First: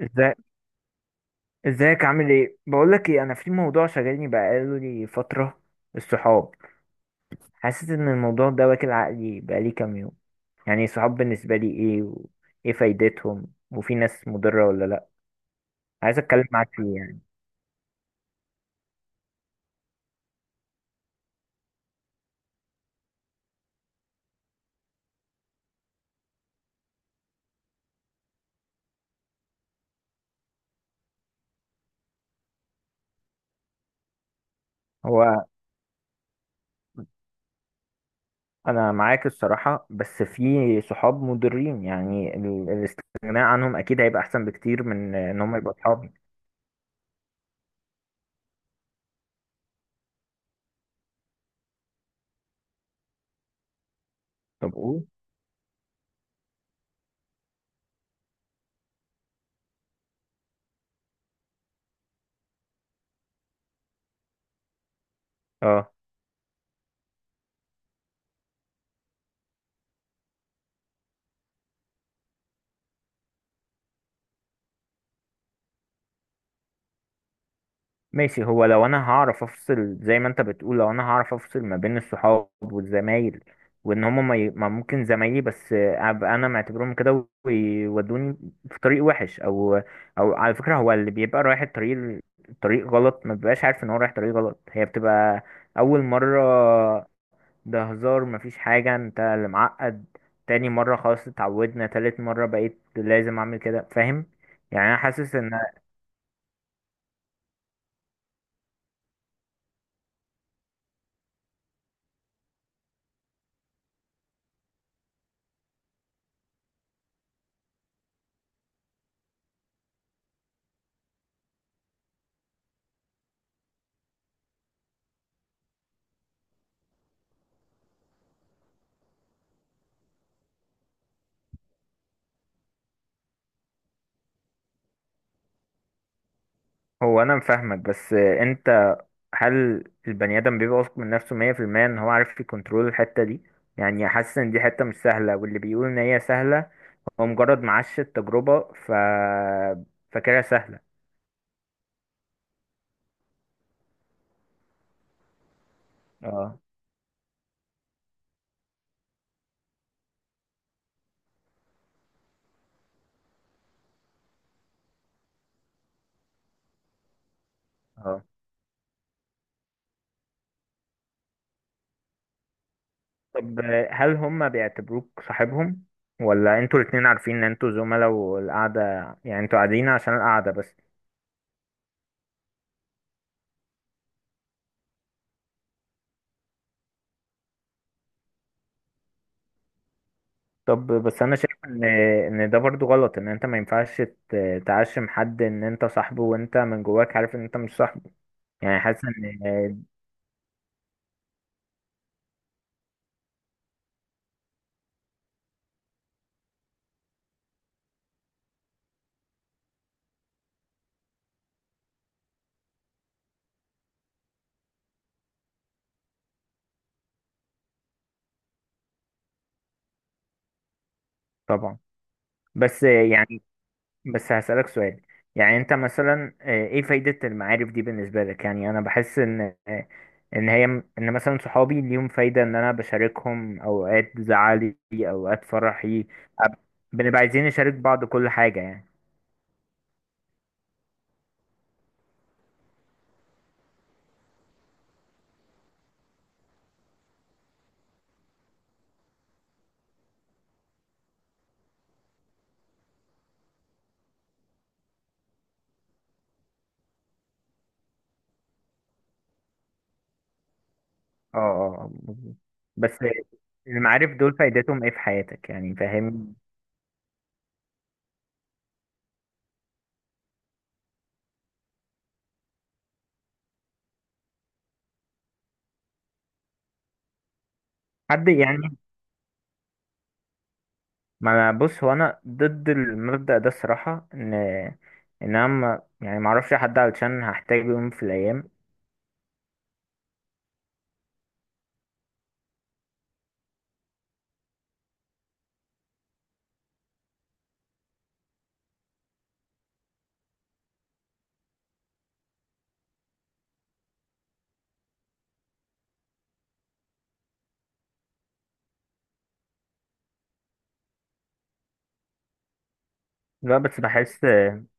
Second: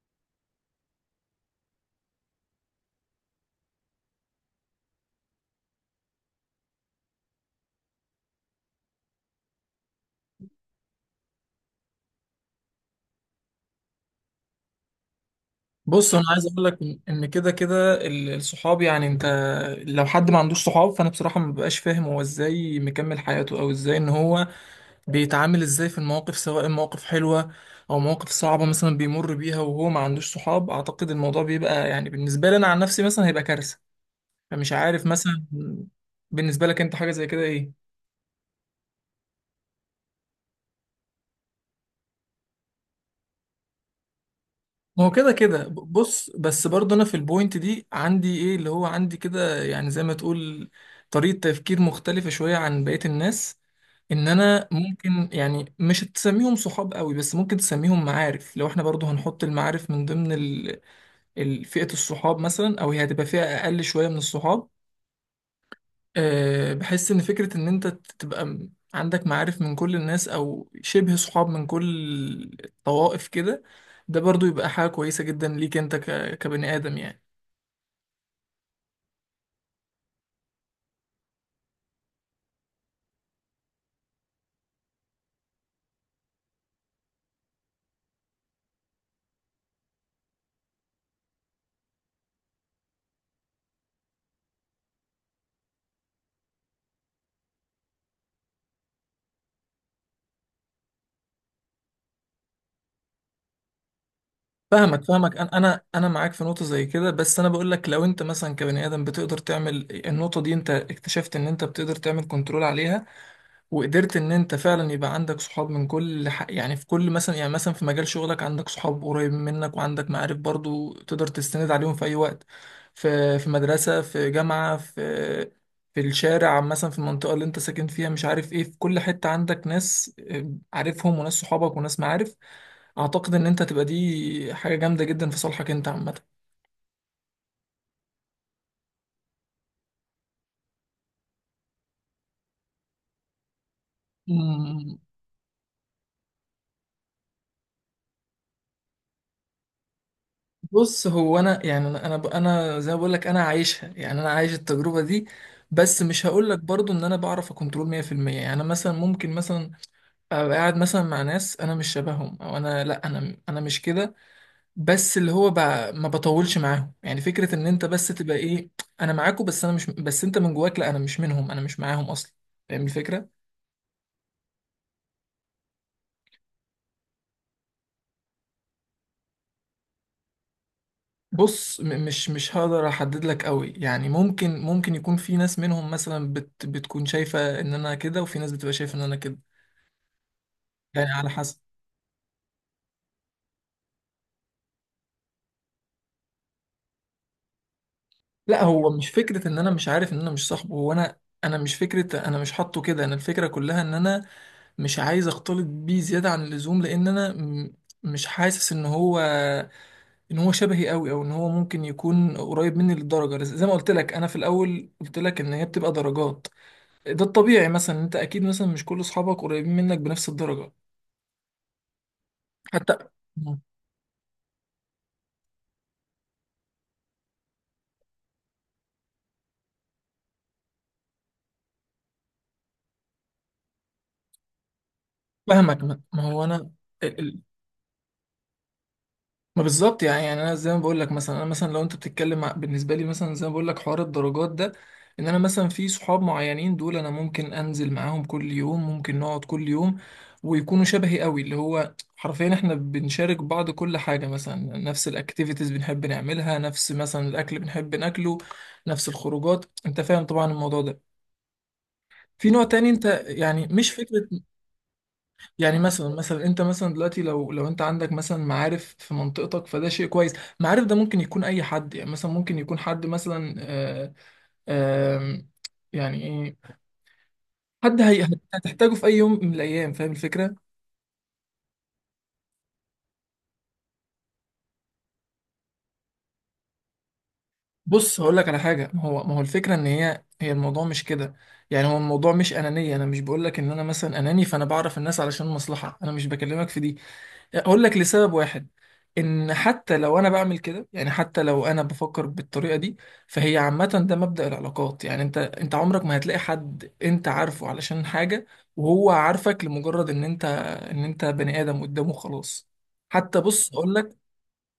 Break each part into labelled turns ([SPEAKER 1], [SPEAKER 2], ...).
[SPEAKER 1] ازاي؟ ازيك؟ عامل ايه؟ بقول لك ايه، انا في موضوع شغالني بقاله لي فتره. الصحاب. حاسس ان الموضوع ده واكل عقلي بقالي كام يوم. يعني الصحاب بالنسبه لي ايه؟ وايه فايدتهم؟ وفي ناس مضره ولا لا؟
[SPEAKER 2] بص،
[SPEAKER 1] عايز
[SPEAKER 2] انا
[SPEAKER 1] اتكلم
[SPEAKER 2] عايز اقول
[SPEAKER 1] معاك
[SPEAKER 2] لك
[SPEAKER 1] فيه
[SPEAKER 2] ان
[SPEAKER 1] يعني.
[SPEAKER 2] إن كده كده الصحاب. يعني انت لو حد ما عندوش صحاب فانا بصراحه ما ببقاش فاهم هو ازاي مكمل حياته، او ازاي ان هو بيتعامل ازاي في المواقف، سواء مواقف حلوه او مواقف صعبه مثلا بيمر بيها وهو ما عندوش صحاب. اعتقد الموضوع بيبقى يعني بالنسبه لي انا عن نفسي مثلا هيبقى كارثه. فمش عارف
[SPEAKER 1] هو
[SPEAKER 2] مثلا، بالنسبه لك انت حاجه زي كده ايه؟
[SPEAKER 1] انا معاك الصراحه، بس في صحاب مضرين، يعني الاستغناء عنهم اكيد هيبقى احسن بكتير
[SPEAKER 2] ما هو
[SPEAKER 1] من
[SPEAKER 2] كده
[SPEAKER 1] ان هم
[SPEAKER 2] كده
[SPEAKER 1] يبقوا اصحاب.
[SPEAKER 2] بص، بس برضه انا في البوينت دي عندي ايه اللي هو عندي كده، يعني زي ما تقول طريقة تفكير مختلفة شوية عن بقية الناس. ان انا
[SPEAKER 1] طب قول.
[SPEAKER 2] ممكن يعني مش تسميهم صحاب قوي، بس ممكن تسميهم معارف، لو احنا برضه هنحط المعارف من ضمن ال... فئة الصحاب مثلا، او هي هتبقى فئة اقل شوية من الصحاب.
[SPEAKER 1] اه،
[SPEAKER 2] أه، بحس ان فكرة ان انت تبقى عندك معارف من كل الناس، او شبه صحاب من كل الطوائف كده، ده برضو يبقى حاجة كويسة جدا ليك انت كبني ادم يعني.
[SPEAKER 1] ماشي. هو لو انا هعرف افصل زي ما انت بتقول، لو انا هعرف افصل ما بين الصحاب والزمايل، وان هم ما ممكن زمايلي بس ابقى انا معتبرهم كده، ويودوني في طريق وحش، او على فكرة هو اللي بيبقى رايح الطريق، الطريق غلط، ما بيبقاش عارف ان هو رايح طريق غلط. هي بتبقى اول مرة، ده هزار، مفيش حاجة، انت اللي معقد. تاني مرة، خلاص اتعودنا. تالت مرة، بقيت لازم اعمل كده. فاهم؟ يعني انا
[SPEAKER 2] فاهمك
[SPEAKER 1] حاسس
[SPEAKER 2] فاهمك،
[SPEAKER 1] ان.
[SPEAKER 2] انا معاك في نقطة زي كده، بس انا بقول لك لو انت مثلا كبني ادم بتقدر تعمل النقطة دي، انت اكتشفت ان انت بتقدر تعمل كنترول عليها وقدرت ان انت فعلا يبقى عندك صحاب من كل ح... يعني في كل مثلا، يعني مثلا في مجال شغلك عندك صحاب قريبين منك، وعندك معارف برضو تقدر تستند عليهم في اي وقت، في مدرسة، في جامعة، في الشارع مثلا، في المنطقة اللي انت ساكن فيها، مش عارف ايه، في كل حتة عندك ناس آه، عارفهم، وناس صحابك، وناس معارف. اعتقد ان انت تبقى دي حاجة جامدة جدا في صالحك انت.
[SPEAKER 1] هو انا فاهمك، بس انت، هل البني آدم بيبقى واثق من نفسه 100% إن هو عارف يكنترول الحتة دي؟ يعني حاسس إن دي حتة مش
[SPEAKER 2] عامة
[SPEAKER 1] سهلة، واللي بيقول إن هي سهلة هو مجرد معاش التجربة، فاكرها سهلة.
[SPEAKER 2] بص، هو انا يعني أنا زي ما بقول لك انا عايشها، يعني انا عايش التجربه دي، بس مش هقول
[SPEAKER 1] اه،
[SPEAKER 2] لك برضو ان انا بعرف اكنترول 100%. يعني أنا مثلا ممكن مثلا ابقى قاعد مثلا مع ناس انا مش شبههم، او انا لا، انا مش كده، بس اللي هو ب... ما بطولش معاهم. يعني فكره ان انت بس
[SPEAKER 1] اه.
[SPEAKER 2] تبقى ايه، انا معاكوا، بس انا مش، بس انت من جواك لا، انا مش منهم، انا مش معاهم اصلا. فاهم الفكره؟
[SPEAKER 1] طب هل هم بيعتبروك صاحبهم، ولا انتوا الاتنين عارفين ان انتوا زملاء والقعدة؟ يعني انتوا قاعدين عشان القعدة بس؟
[SPEAKER 2] بص مش هقدر احدد لك قوي، يعني ممكن يكون في ناس منهم مثلا بتكون شايفة ان انا كده، وفي ناس بتبقى شايفة ان انا كده،
[SPEAKER 1] طب
[SPEAKER 2] يعني
[SPEAKER 1] بس
[SPEAKER 2] على
[SPEAKER 1] انا شايف
[SPEAKER 2] حسب.
[SPEAKER 1] ان ده برضو غلط، ان انت ما ينفعش تعشم حد ان انت صاحبه، وانت من جواك عارف ان انت مش صاحبه.
[SPEAKER 2] لا،
[SPEAKER 1] يعني
[SPEAKER 2] هو
[SPEAKER 1] حاسس
[SPEAKER 2] مش فكرة ان انا
[SPEAKER 1] ان.
[SPEAKER 2] مش عارف ان انا مش صاحبه، هو انا، انا مش فكرة انا مش حاطه كده، انا الفكرة كلها ان انا مش عايز اختلط بيه زيادة عن اللزوم، لان انا مش حاسس ان هو، ان هو شبهي قوي، او ان هو ممكن يكون قريب مني للدرجة. زي ما قلت لك، انا في الاول قلت لك ان هي بتبقى درجات، ده الطبيعي. مثلا انت اكيد مثلا مش كل اصحابك قريبين منك بنفس الدرجه،
[SPEAKER 1] طبعا. بس
[SPEAKER 2] حتى.
[SPEAKER 1] يعني،
[SPEAKER 2] مم.
[SPEAKER 1] بس هسألك سؤال. يعني انت مثلا ايه فايدة المعارف دي بالنسبة لك؟ يعني انا بحس ان آه، ان هي ان مثلا صحابي ليهم فايدة، ان انا بشاركهم اوقات زعلي اوقات
[SPEAKER 2] فاهمك. ما
[SPEAKER 1] فرحي.
[SPEAKER 2] ما هو
[SPEAKER 1] أب-
[SPEAKER 2] انا ال-
[SPEAKER 1] بنبقى
[SPEAKER 2] ال-
[SPEAKER 1] عايزين نشارك بعض كل حاجة يعني.
[SPEAKER 2] ما بالظبط. يعني يعني انا زي ما بقول لك، مثلا انا مثلا لو انت بتتكلم بالنسبه لي، مثلا زي ما بقول لك حوار الدرجات ده، ان انا مثلا في صحاب معينين دول انا ممكن انزل معاهم كل يوم، ممكن نقعد كل يوم، ويكونوا شبهي قوي، اللي هو حرفيا احنا بنشارك بعض كل حاجه. مثلا نفس الاكتيفيتيز بنحب نعملها، نفس مثلا الاكل بنحب ناكله، نفس الخروجات. انت فاهم طبعا الموضوع ده.
[SPEAKER 1] اه، اه، مظبوط.
[SPEAKER 2] في نوع تاني،
[SPEAKER 1] بس
[SPEAKER 2] انت يعني مش
[SPEAKER 1] المعارف
[SPEAKER 2] فكرة،
[SPEAKER 1] دول فايدتهم ايه في حياتك؟ يعني
[SPEAKER 2] يعني مثلا،
[SPEAKER 1] فاهم؟
[SPEAKER 2] مثلا انت مثلا دلوقتي، لو انت عندك مثلا معارف في منطقتك، فده شيء كويس. معارف ده ممكن يكون اي حد، يعني مثلا ممكن يكون حد مثلا آه، آه، يعني ايه، حد هي
[SPEAKER 1] حد يعني.
[SPEAKER 2] هتحتاجه في اي يوم من الايام. فاهم الفكرة؟
[SPEAKER 1] ما أنا- بص هو انا ضد المبدأ ده الصراحة، ان انا ما اعرفش حد علشان هحتاجه يوم في
[SPEAKER 2] بص هقول لك
[SPEAKER 1] الايام.
[SPEAKER 2] على حاجة. ما هو الفكرة ان هي، هي الموضوع مش كده. يعني هو الموضوع مش انانية، انا مش بقول لك ان انا مثلا اناني، فانا بعرف الناس علشان مصلحة، انا مش بكلمك في دي. اقول لك لسبب واحد، ان حتى لو انا بعمل كده، يعني حتى لو انا بفكر بالطريقه دي، فهي عامه، ده مبدأ العلاقات. يعني انت عمرك ما هتلاقي حد انت عارفه علشان حاجه وهو عارفك، لمجرد ان انت، ان انت بني ادم قدامه، خلاص. حتى
[SPEAKER 1] لا
[SPEAKER 2] بص
[SPEAKER 1] بس
[SPEAKER 2] اقول لك،
[SPEAKER 1] بحس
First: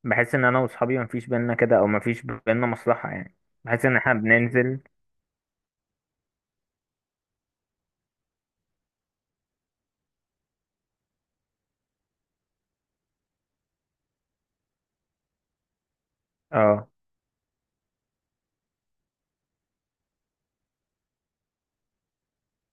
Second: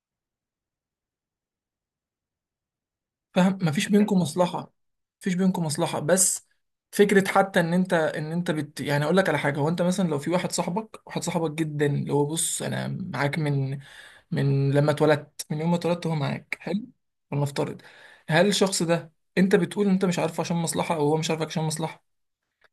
[SPEAKER 1] بحس ان انا واصحابي مفيش بينا كده، او مفيش بينا مصلحة يعني.
[SPEAKER 2] فاهم
[SPEAKER 1] بحس
[SPEAKER 2] مفيش
[SPEAKER 1] ان احنا
[SPEAKER 2] بينكم مصلحه،
[SPEAKER 1] بننزل.
[SPEAKER 2] مفيش بينكم مصلحه، بس فكره حتى ان انت، ان انت يعني اقول لك على حاجه. هو انت مثلا لو في واحد صاحبك، واحد صاحبك جدا اللي هو بص، انا معاك من، من لما اتولدت من يوم ما اتولدت هو معاك، حلو.
[SPEAKER 1] اه،
[SPEAKER 2] ولنفترض، هل الشخص ده، انت بتقول انت مش عارفه عشان مصلحه، او هو مش عارفك عشان مصلحه؟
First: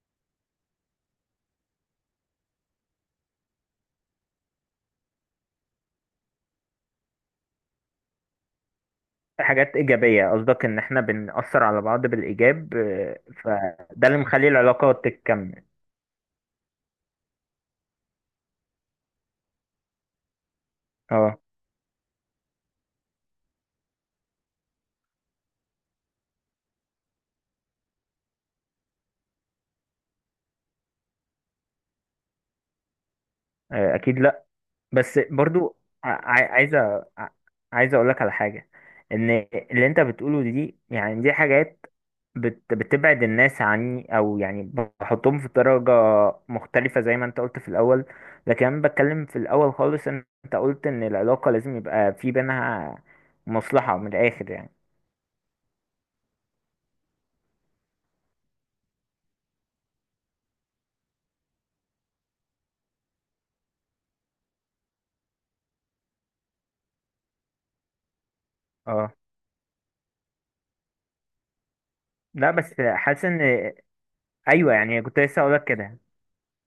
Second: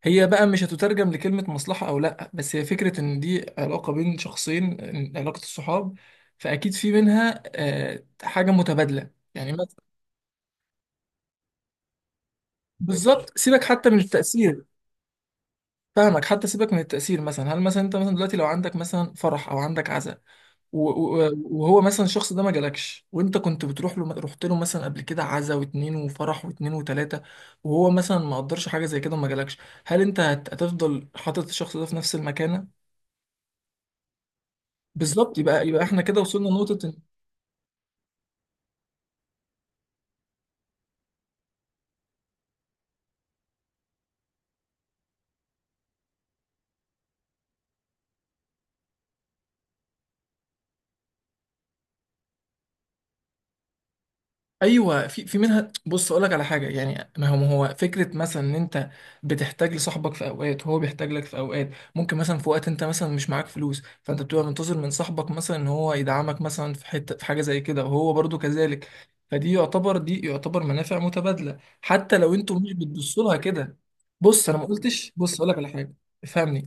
[SPEAKER 2] هي بقى مش هتترجم لكلمه مصلحه او لا، بس هي فكره ان دي علاقه بين شخصين، إن علاقه الصحاب، فاكيد في منها آه، حاجه متبادله. يعني مثلا،
[SPEAKER 1] حاجات
[SPEAKER 2] ماشي.
[SPEAKER 1] ايجابية قصدك، ان احنا بنأثر على بعض بالايجاب،
[SPEAKER 2] بالظبط، سيبك حتى من
[SPEAKER 1] فده اللي مخلي
[SPEAKER 2] التاثير.
[SPEAKER 1] العلاقة تكمل.
[SPEAKER 2] فاهمك، حتى سيبك من التاثير. مثلا هل مثلا انت مثلا دلوقتي لو عندك مثلا فرح، او عندك عزاء،
[SPEAKER 1] اه،
[SPEAKER 2] وهو مثلا الشخص ده ما جالكش، وانت كنت بتروح له، رحت له مثلا قبل كده عزا واتنين، وفرح واتنين وتلاته، وهو مثلا ما قدرش حاجه زي كده وما جالكش، هل انت هتفضل حاطط الشخص ده في نفس المكانه؟
[SPEAKER 1] آه، اكيد لا. بس
[SPEAKER 2] بالظبط، يبقى
[SPEAKER 1] برضو،
[SPEAKER 2] يبقى احنا كده وصلنا
[SPEAKER 1] عايز،
[SPEAKER 2] لنقطه.
[SPEAKER 1] عايز اقول لك على حاجه، ان اللي انت بتقوله دي، يعني دي حاجات بتبعد الناس عني، او يعني، بحطهم في درجه مختلفه زي ما انت قلت في الاول. لكن انا بتكلم في الاول خالص، ان انت قلت ان العلاقه لازم يبقى في بينها مصلحه، من الاخر يعني.
[SPEAKER 2] ايوه، في في منها. بص اقول لك على حاجه، يعني ما هو فكره، مثلا ان انت بتحتاج لصاحبك في اوقات، وهو بيحتاج لك في اوقات. ممكن مثلا في وقت انت مثلا مش معاك فلوس، فانت بتبقى منتظر من صاحبك مثلا ان هو يدعمك مثلا في حته، في حاجه زي كده، وهو برضو كذلك.
[SPEAKER 1] اه،
[SPEAKER 2] فدي يعتبر، دي يعتبر منافع متبادله، حتى لو
[SPEAKER 1] لا
[SPEAKER 2] انتوا مش
[SPEAKER 1] بس
[SPEAKER 2] بتبصوا
[SPEAKER 1] حاسس
[SPEAKER 2] لها
[SPEAKER 1] ان.
[SPEAKER 2] كده. بص انا ما
[SPEAKER 1] ايوه يعني،
[SPEAKER 2] قلتش،
[SPEAKER 1] كنت
[SPEAKER 2] بص
[SPEAKER 1] لسه
[SPEAKER 2] اقول
[SPEAKER 1] اقول
[SPEAKER 2] لك
[SPEAKER 1] لك
[SPEAKER 2] على حاجه،
[SPEAKER 1] كده.
[SPEAKER 2] افهمني.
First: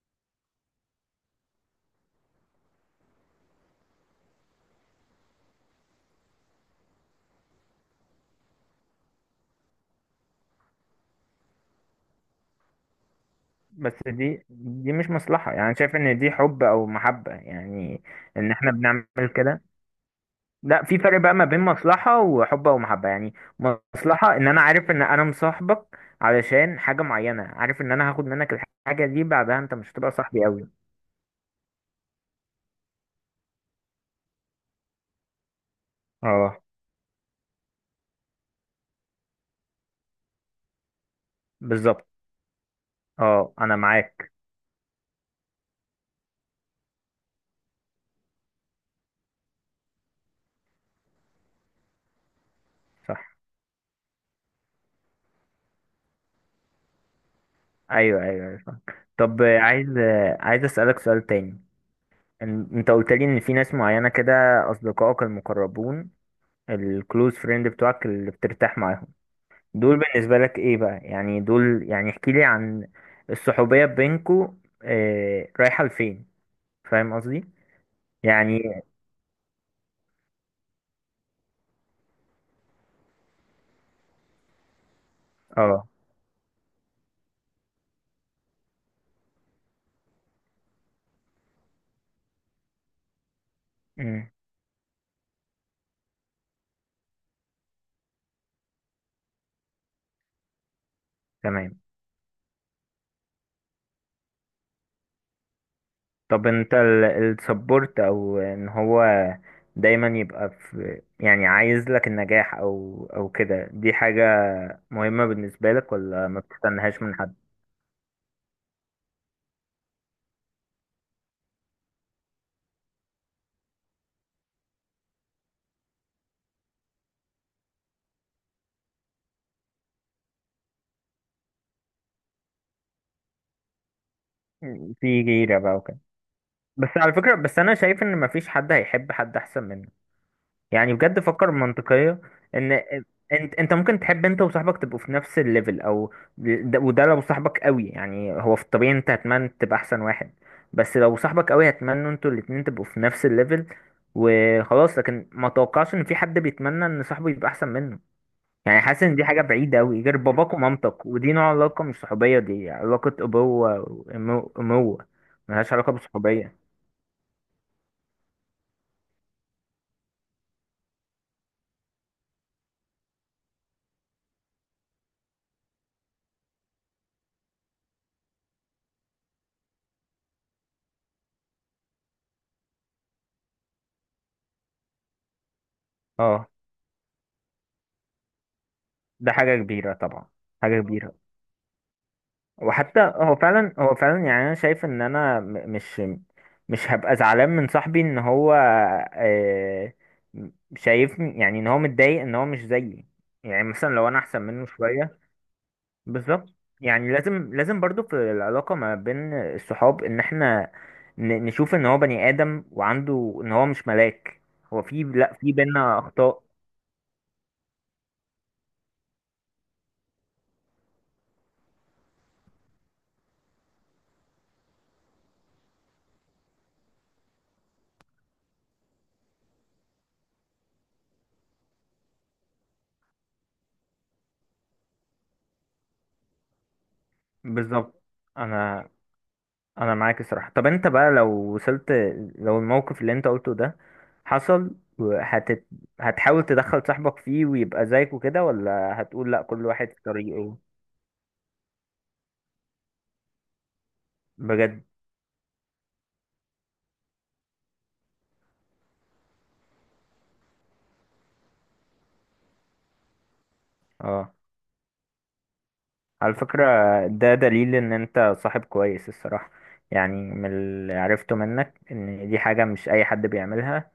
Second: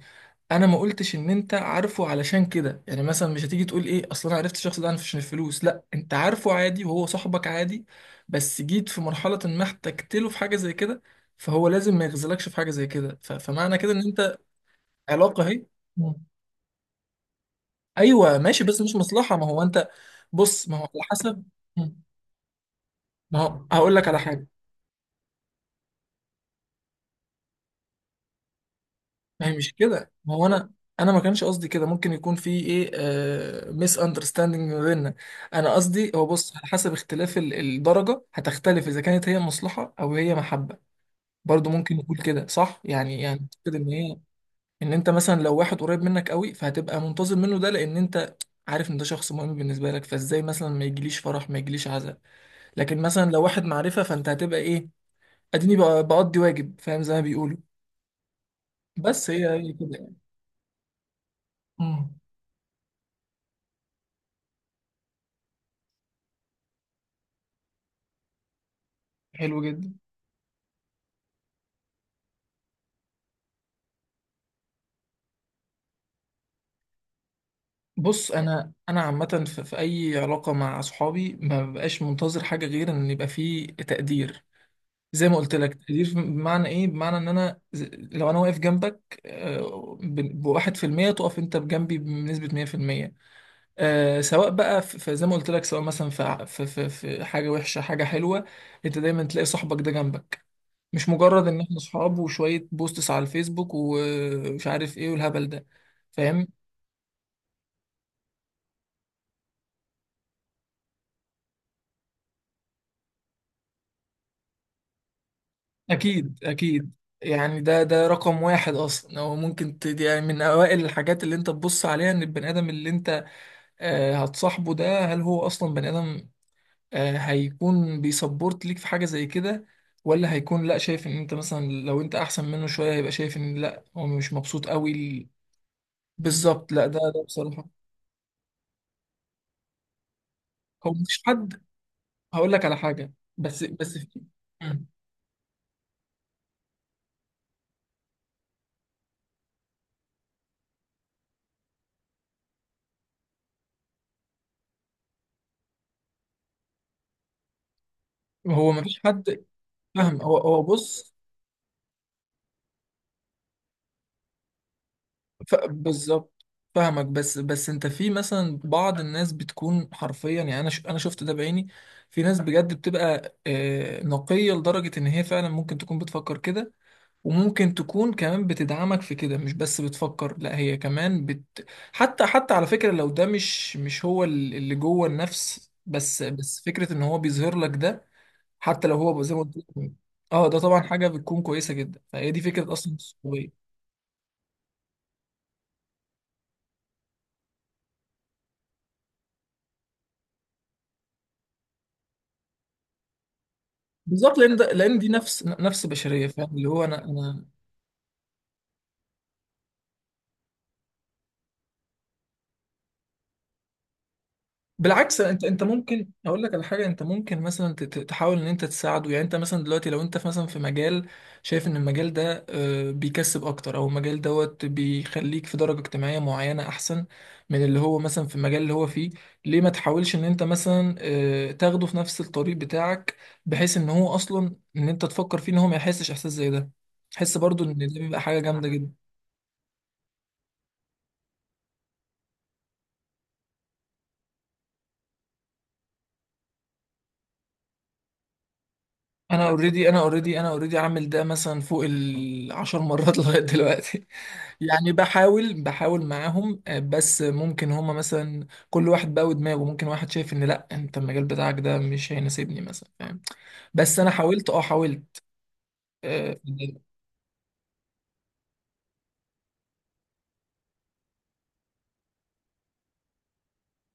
[SPEAKER 2] انا ما قلتش ان انت عارفه علشان كده. يعني مثلا مش هتيجي تقول ايه، اصل انا عرفت الشخص ده عشان الفلوس. لا، انت عارفه عادي، وهو صاحبك عادي، بس جيت في مرحلة ما احتجت له في حاجة زي كده، فهو لازم ما يغزلكش في حاجة زي كده. فمعنى كده
[SPEAKER 1] بس
[SPEAKER 2] ان انت،
[SPEAKER 1] دي مش
[SPEAKER 2] علاقة
[SPEAKER 1] مصلحه،
[SPEAKER 2] اهي.
[SPEAKER 1] يعني أنا شايف
[SPEAKER 2] مم.
[SPEAKER 1] ان دي حب او محبه يعني،
[SPEAKER 2] ايوه
[SPEAKER 1] ان
[SPEAKER 2] ماشي،
[SPEAKER 1] احنا
[SPEAKER 2] بس مش
[SPEAKER 1] بنعمل
[SPEAKER 2] مصلحة. ما
[SPEAKER 1] كده.
[SPEAKER 2] هو انت بص، ما هو
[SPEAKER 1] لا، في
[SPEAKER 2] على
[SPEAKER 1] فرق بقى
[SPEAKER 2] حسب.
[SPEAKER 1] ما بين
[SPEAKER 2] مم.
[SPEAKER 1] مصلحة وحب ومحبة يعني.
[SPEAKER 2] ما هو هقول لك على
[SPEAKER 1] مصلحة
[SPEAKER 2] حاجة.
[SPEAKER 1] ان انا عارف ان انا مصاحبك علشان حاجة معينة، عارف ان انا هاخد منك الحاجة دي،
[SPEAKER 2] ما هي
[SPEAKER 1] بعدها
[SPEAKER 2] مش
[SPEAKER 1] انت مش هتبقى
[SPEAKER 2] كده. ما
[SPEAKER 1] صاحبي
[SPEAKER 2] هو انا،
[SPEAKER 1] قوي.
[SPEAKER 2] انا ما كانش قصدي كده. ممكن يكون في ايه آه، ميس اندرستاندينج ما بيننا. انا قصدي هو بص،
[SPEAKER 1] اه،
[SPEAKER 2] على حسب اختلاف الدرجه هتختلف، اذا كانت هي مصلحه او هي محبه. برضو ممكن
[SPEAKER 1] بالظبط.
[SPEAKER 2] نقول كده صح يعني، يعني
[SPEAKER 1] اه، انا
[SPEAKER 2] كده ان هي،
[SPEAKER 1] معاك.
[SPEAKER 2] ان انت مثلا لو واحد قريب منك قوي، فهتبقى منتظر منه، ده لان انت عارف ان ده شخص مهم بالنسبه لك. فازاي مثلا ما يجيليش فرح، ما يجيليش عزاء؟ لكن
[SPEAKER 1] صح.
[SPEAKER 2] مثلا لو واحد معرفه، فانت هتبقى ايه، اديني بقضي واجب، فاهم زي ما بيقولوا.
[SPEAKER 1] ايوه، ايوه، أيوة، صح.
[SPEAKER 2] بس
[SPEAKER 1] طب،
[SPEAKER 2] هي هي كده يعني.
[SPEAKER 1] عايز اسألك سؤال تاني.
[SPEAKER 2] مم.
[SPEAKER 1] إن- انت قلت لي ان في ناس معينة كده، اصدقائك المقربون، الكلوز فريند بتوعك، اللي بترتاح معاهم.
[SPEAKER 2] حلو جدا.
[SPEAKER 1] دول بالنسبة لك ايه بقى؟ يعني دول يعني، احكي لي عن الصحوبية بينكو، اه، رايحة لفين؟ فاهم قصدي؟
[SPEAKER 2] بص
[SPEAKER 1] يعني.
[SPEAKER 2] انا عامه في, في اي علاقه مع اصحابي ما ببقاش منتظر حاجه غير ان يبقى فيه تقدير. زي ما قلت لك
[SPEAKER 1] اه.
[SPEAKER 2] تقدير، بمعنى ايه؟ بمعنى ان انا لو انا واقف جنبك آه، بواحد في المية، تقف انت بجنبي بنسبه مية في المية. آه،
[SPEAKER 1] مم،
[SPEAKER 2] سواء بقى زي ما قلت لك، سواء مثلا في في حاجه وحشه، حاجه حلوه، انت دايما تلاقي صاحبك ده جنبك. مش مجرد ان احنا
[SPEAKER 1] تمام.
[SPEAKER 2] صحاب وشوية بوستس على الفيسبوك، ومش عارف ايه والهبل ده.
[SPEAKER 1] طب
[SPEAKER 2] فاهم؟
[SPEAKER 1] انت، السبورت، او ان هو دايما يبقى في، يعني عايز لك النجاح، او كده، دي حاجة مهمة بالنسبة لك، ولا
[SPEAKER 2] أكيد
[SPEAKER 1] ما
[SPEAKER 2] أكيد.
[SPEAKER 1] بتستناهاش من حد؟
[SPEAKER 2] يعني ده رقم واحد أصلا. هو ممكن دي يعني من أوائل الحاجات اللي أنت تبص عليها، إن البني آدم اللي أنت آه، هتصاحبه ده، هل هو أصلا بني آدم آه، هيكون بيسبورت ليك في حاجة زي كده، ولا هيكون لأ، شايف إن أنت مثلا لو أنت أحسن منه شوية هيبقى شايف إن لأ، هو مش مبسوط قوي
[SPEAKER 1] مم، في
[SPEAKER 2] ال-.
[SPEAKER 1] غيرة بقى وكده.
[SPEAKER 2] بالظبط، لأ
[SPEAKER 1] بس
[SPEAKER 2] ده
[SPEAKER 1] على
[SPEAKER 2] ده
[SPEAKER 1] فكرة، بس
[SPEAKER 2] بصراحة.
[SPEAKER 1] انا شايف ان مفيش حد هيحب حد احسن منه،
[SPEAKER 2] هو
[SPEAKER 1] يعني بجد،
[SPEAKER 2] مفيش
[SPEAKER 1] فكر
[SPEAKER 2] حد،
[SPEAKER 1] منطقية،
[SPEAKER 2] هقول لك
[SPEAKER 1] ان
[SPEAKER 2] على حاجة
[SPEAKER 1] انت
[SPEAKER 2] بس،
[SPEAKER 1] انت ممكن تحب انت وصاحبك
[SPEAKER 2] مم.
[SPEAKER 1] تبقوا في نفس الليفل، او ده وده. لو صاحبك قوي يعني، هو في الطبيعي انت هتمنى تبقى احسن واحد، بس لو صاحبك قوي، هتمنى انتوا الاتنين تبقوا في نفس الليفل وخلاص. لكن ما توقعش ان في حد بيتمنى ان صاحبه يبقى احسن منه.
[SPEAKER 2] هو
[SPEAKER 1] يعني
[SPEAKER 2] مفيش
[SPEAKER 1] حاسس ان دي حاجة
[SPEAKER 2] حد،
[SPEAKER 1] بعيدة قوي، غير
[SPEAKER 2] فاهم؟ هو
[SPEAKER 1] باباك
[SPEAKER 2] هو
[SPEAKER 1] ومامتك،
[SPEAKER 2] بص،
[SPEAKER 1] ودي نوع علاقة مش صحوبية، دي علاقة ابوة واموة،
[SPEAKER 2] ف...
[SPEAKER 1] ملهاش علاقة
[SPEAKER 2] بالظبط.
[SPEAKER 1] بالصحوبية.
[SPEAKER 2] فاهمك، بس انت في مثلا بعض الناس بتكون حرفيا، يعني انا شفت ده بعيني، في ناس بجد بتبقى آه، نقية لدرجة ان هي فعلا ممكن تكون بتفكر كده، وممكن تكون كمان بتدعمك في كده، مش بس بتفكر، لا هي كمان بت... حتى على فكرة، لو ده مش، مش هو اللي جوه النفس، بس
[SPEAKER 1] اه،
[SPEAKER 2] بس فكرة ان هو بيظهر لك ده، حتى لو هو
[SPEAKER 1] ده
[SPEAKER 2] زي ما
[SPEAKER 1] حاجة
[SPEAKER 2] قلت لك.
[SPEAKER 1] كبيرة طبعا.
[SPEAKER 2] اه ده طبعا
[SPEAKER 1] حاجة
[SPEAKER 2] حاجة
[SPEAKER 1] كبيرة.
[SPEAKER 2] بتكون كويسة جدا، فهي دي فكرة اصلا
[SPEAKER 1] وحتى هو
[SPEAKER 2] الصحوبية.
[SPEAKER 1] فعلا هو فعلا يعني انا شايف ان انا مش هبقى زعلان من صاحبي، ان هو آه، شايف يعني ان هو متضايق ان هو مش زيي، يعني مثلا لو انا
[SPEAKER 2] بالظبط،
[SPEAKER 1] احسن
[SPEAKER 2] لان ده،
[SPEAKER 1] منه
[SPEAKER 2] لان دي
[SPEAKER 1] شوية.
[SPEAKER 2] نفس، نفس بشريه.
[SPEAKER 1] بالظبط.
[SPEAKER 2] فاهم اللي هو انا
[SPEAKER 1] يعني
[SPEAKER 2] انا،
[SPEAKER 1] لازم لازم برضو في العلاقة ما بين الصحاب، ان احنا نشوف ان هو بني ادم، وعنده ان هو مش ملاك. هو في،
[SPEAKER 2] بالعكس،
[SPEAKER 1] لا،
[SPEAKER 2] انت
[SPEAKER 1] في
[SPEAKER 2] انت
[SPEAKER 1] بينا
[SPEAKER 2] ممكن اقول
[SPEAKER 1] اخطاء.
[SPEAKER 2] لك على حاجه، انت ممكن مثلا تحاول ان انت تساعده. يعني انت مثلا دلوقتي لو انت مثلا في مجال شايف ان المجال ده آه، بيكسب اكتر، او المجال دوت بيخليك في درجه اجتماعيه معينه احسن من اللي هو مثلا في المجال اللي هو فيه، ليه ما تحاولش ان انت مثلا آه، تاخده في نفس الطريق بتاعك، بحيث ان هو اصلا، ان انت تفكر فيه ان هو ما يحسش احساس زي ده، تحس برضو ان دي
[SPEAKER 1] بالظبط.
[SPEAKER 2] بيبقى حاجه جامده
[SPEAKER 1] انا
[SPEAKER 2] جدا.
[SPEAKER 1] انا معاك الصراحه. طب انت بقى لو الموقف اللي انت قلته ده حصل، هتت... هتحاول تدخل صاحبك فيه ويبقى زيك وكده، ولا هتقول لا
[SPEAKER 2] انا
[SPEAKER 1] كل
[SPEAKER 2] اوريدي
[SPEAKER 1] واحد
[SPEAKER 2] انا
[SPEAKER 1] في
[SPEAKER 2] اوريدي انا
[SPEAKER 1] طريقه؟
[SPEAKER 2] اوريدي عامل ده مثلا فوق العشر مرات لغايه دلوقتي.
[SPEAKER 1] بجد؟
[SPEAKER 2] يعني بحاول معاهم آه، بس ممكن هما مثلا كل واحد بقى ودماغه، ممكن واحد شايف ان لا، انت المجال بتاعك ده مش هيناسبني مثلا، فاهم؟ بس انا
[SPEAKER 1] اه،
[SPEAKER 2] حاولت، اه حاولت.
[SPEAKER 1] على
[SPEAKER 2] آه،
[SPEAKER 1] فكره، ده دليل ان انت صاحب كويس الصراحه. يعني من اللي عرفته منك، ان دي حاجه مش اي حد بيعملها.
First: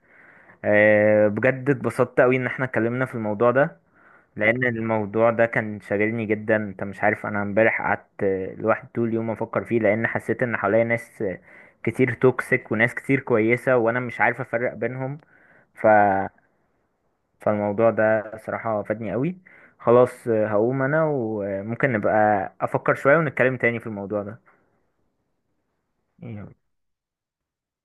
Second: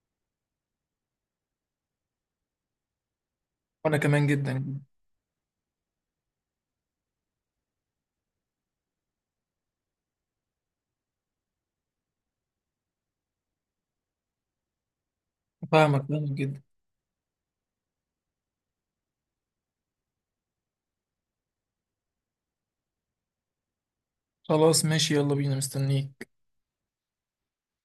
[SPEAKER 1] أه، بجد اتبسطت قوي ان احنا اتكلمنا في الموضوع ده،
[SPEAKER 2] وانا كمان
[SPEAKER 1] لان
[SPEAKER 2] جدا.
[SPEAKER 1] الموضوع ده كان شاغلني جدا. انت مش عارف، انا امبارح قعدت لوحدي طول اليوم افكر فيه، لان حسيت ان حواليا ناس كتير توكسيك وناس كتير كويسة، وانا مش عارف افرق بينهم. ف...
[SPEAKER 2] فاهمك فاهمك جدا.
[SPEAKER 1] فالموضوع ده صراحة فادني قوي. خلاص هقوم انا، وممكن نبقى افكر شوية ونتكلم تاني في الموضوع
[SPEAKER 2] خلاص ماشي، يلا بينا، مستنيك.
[SPEAKER 1] ده.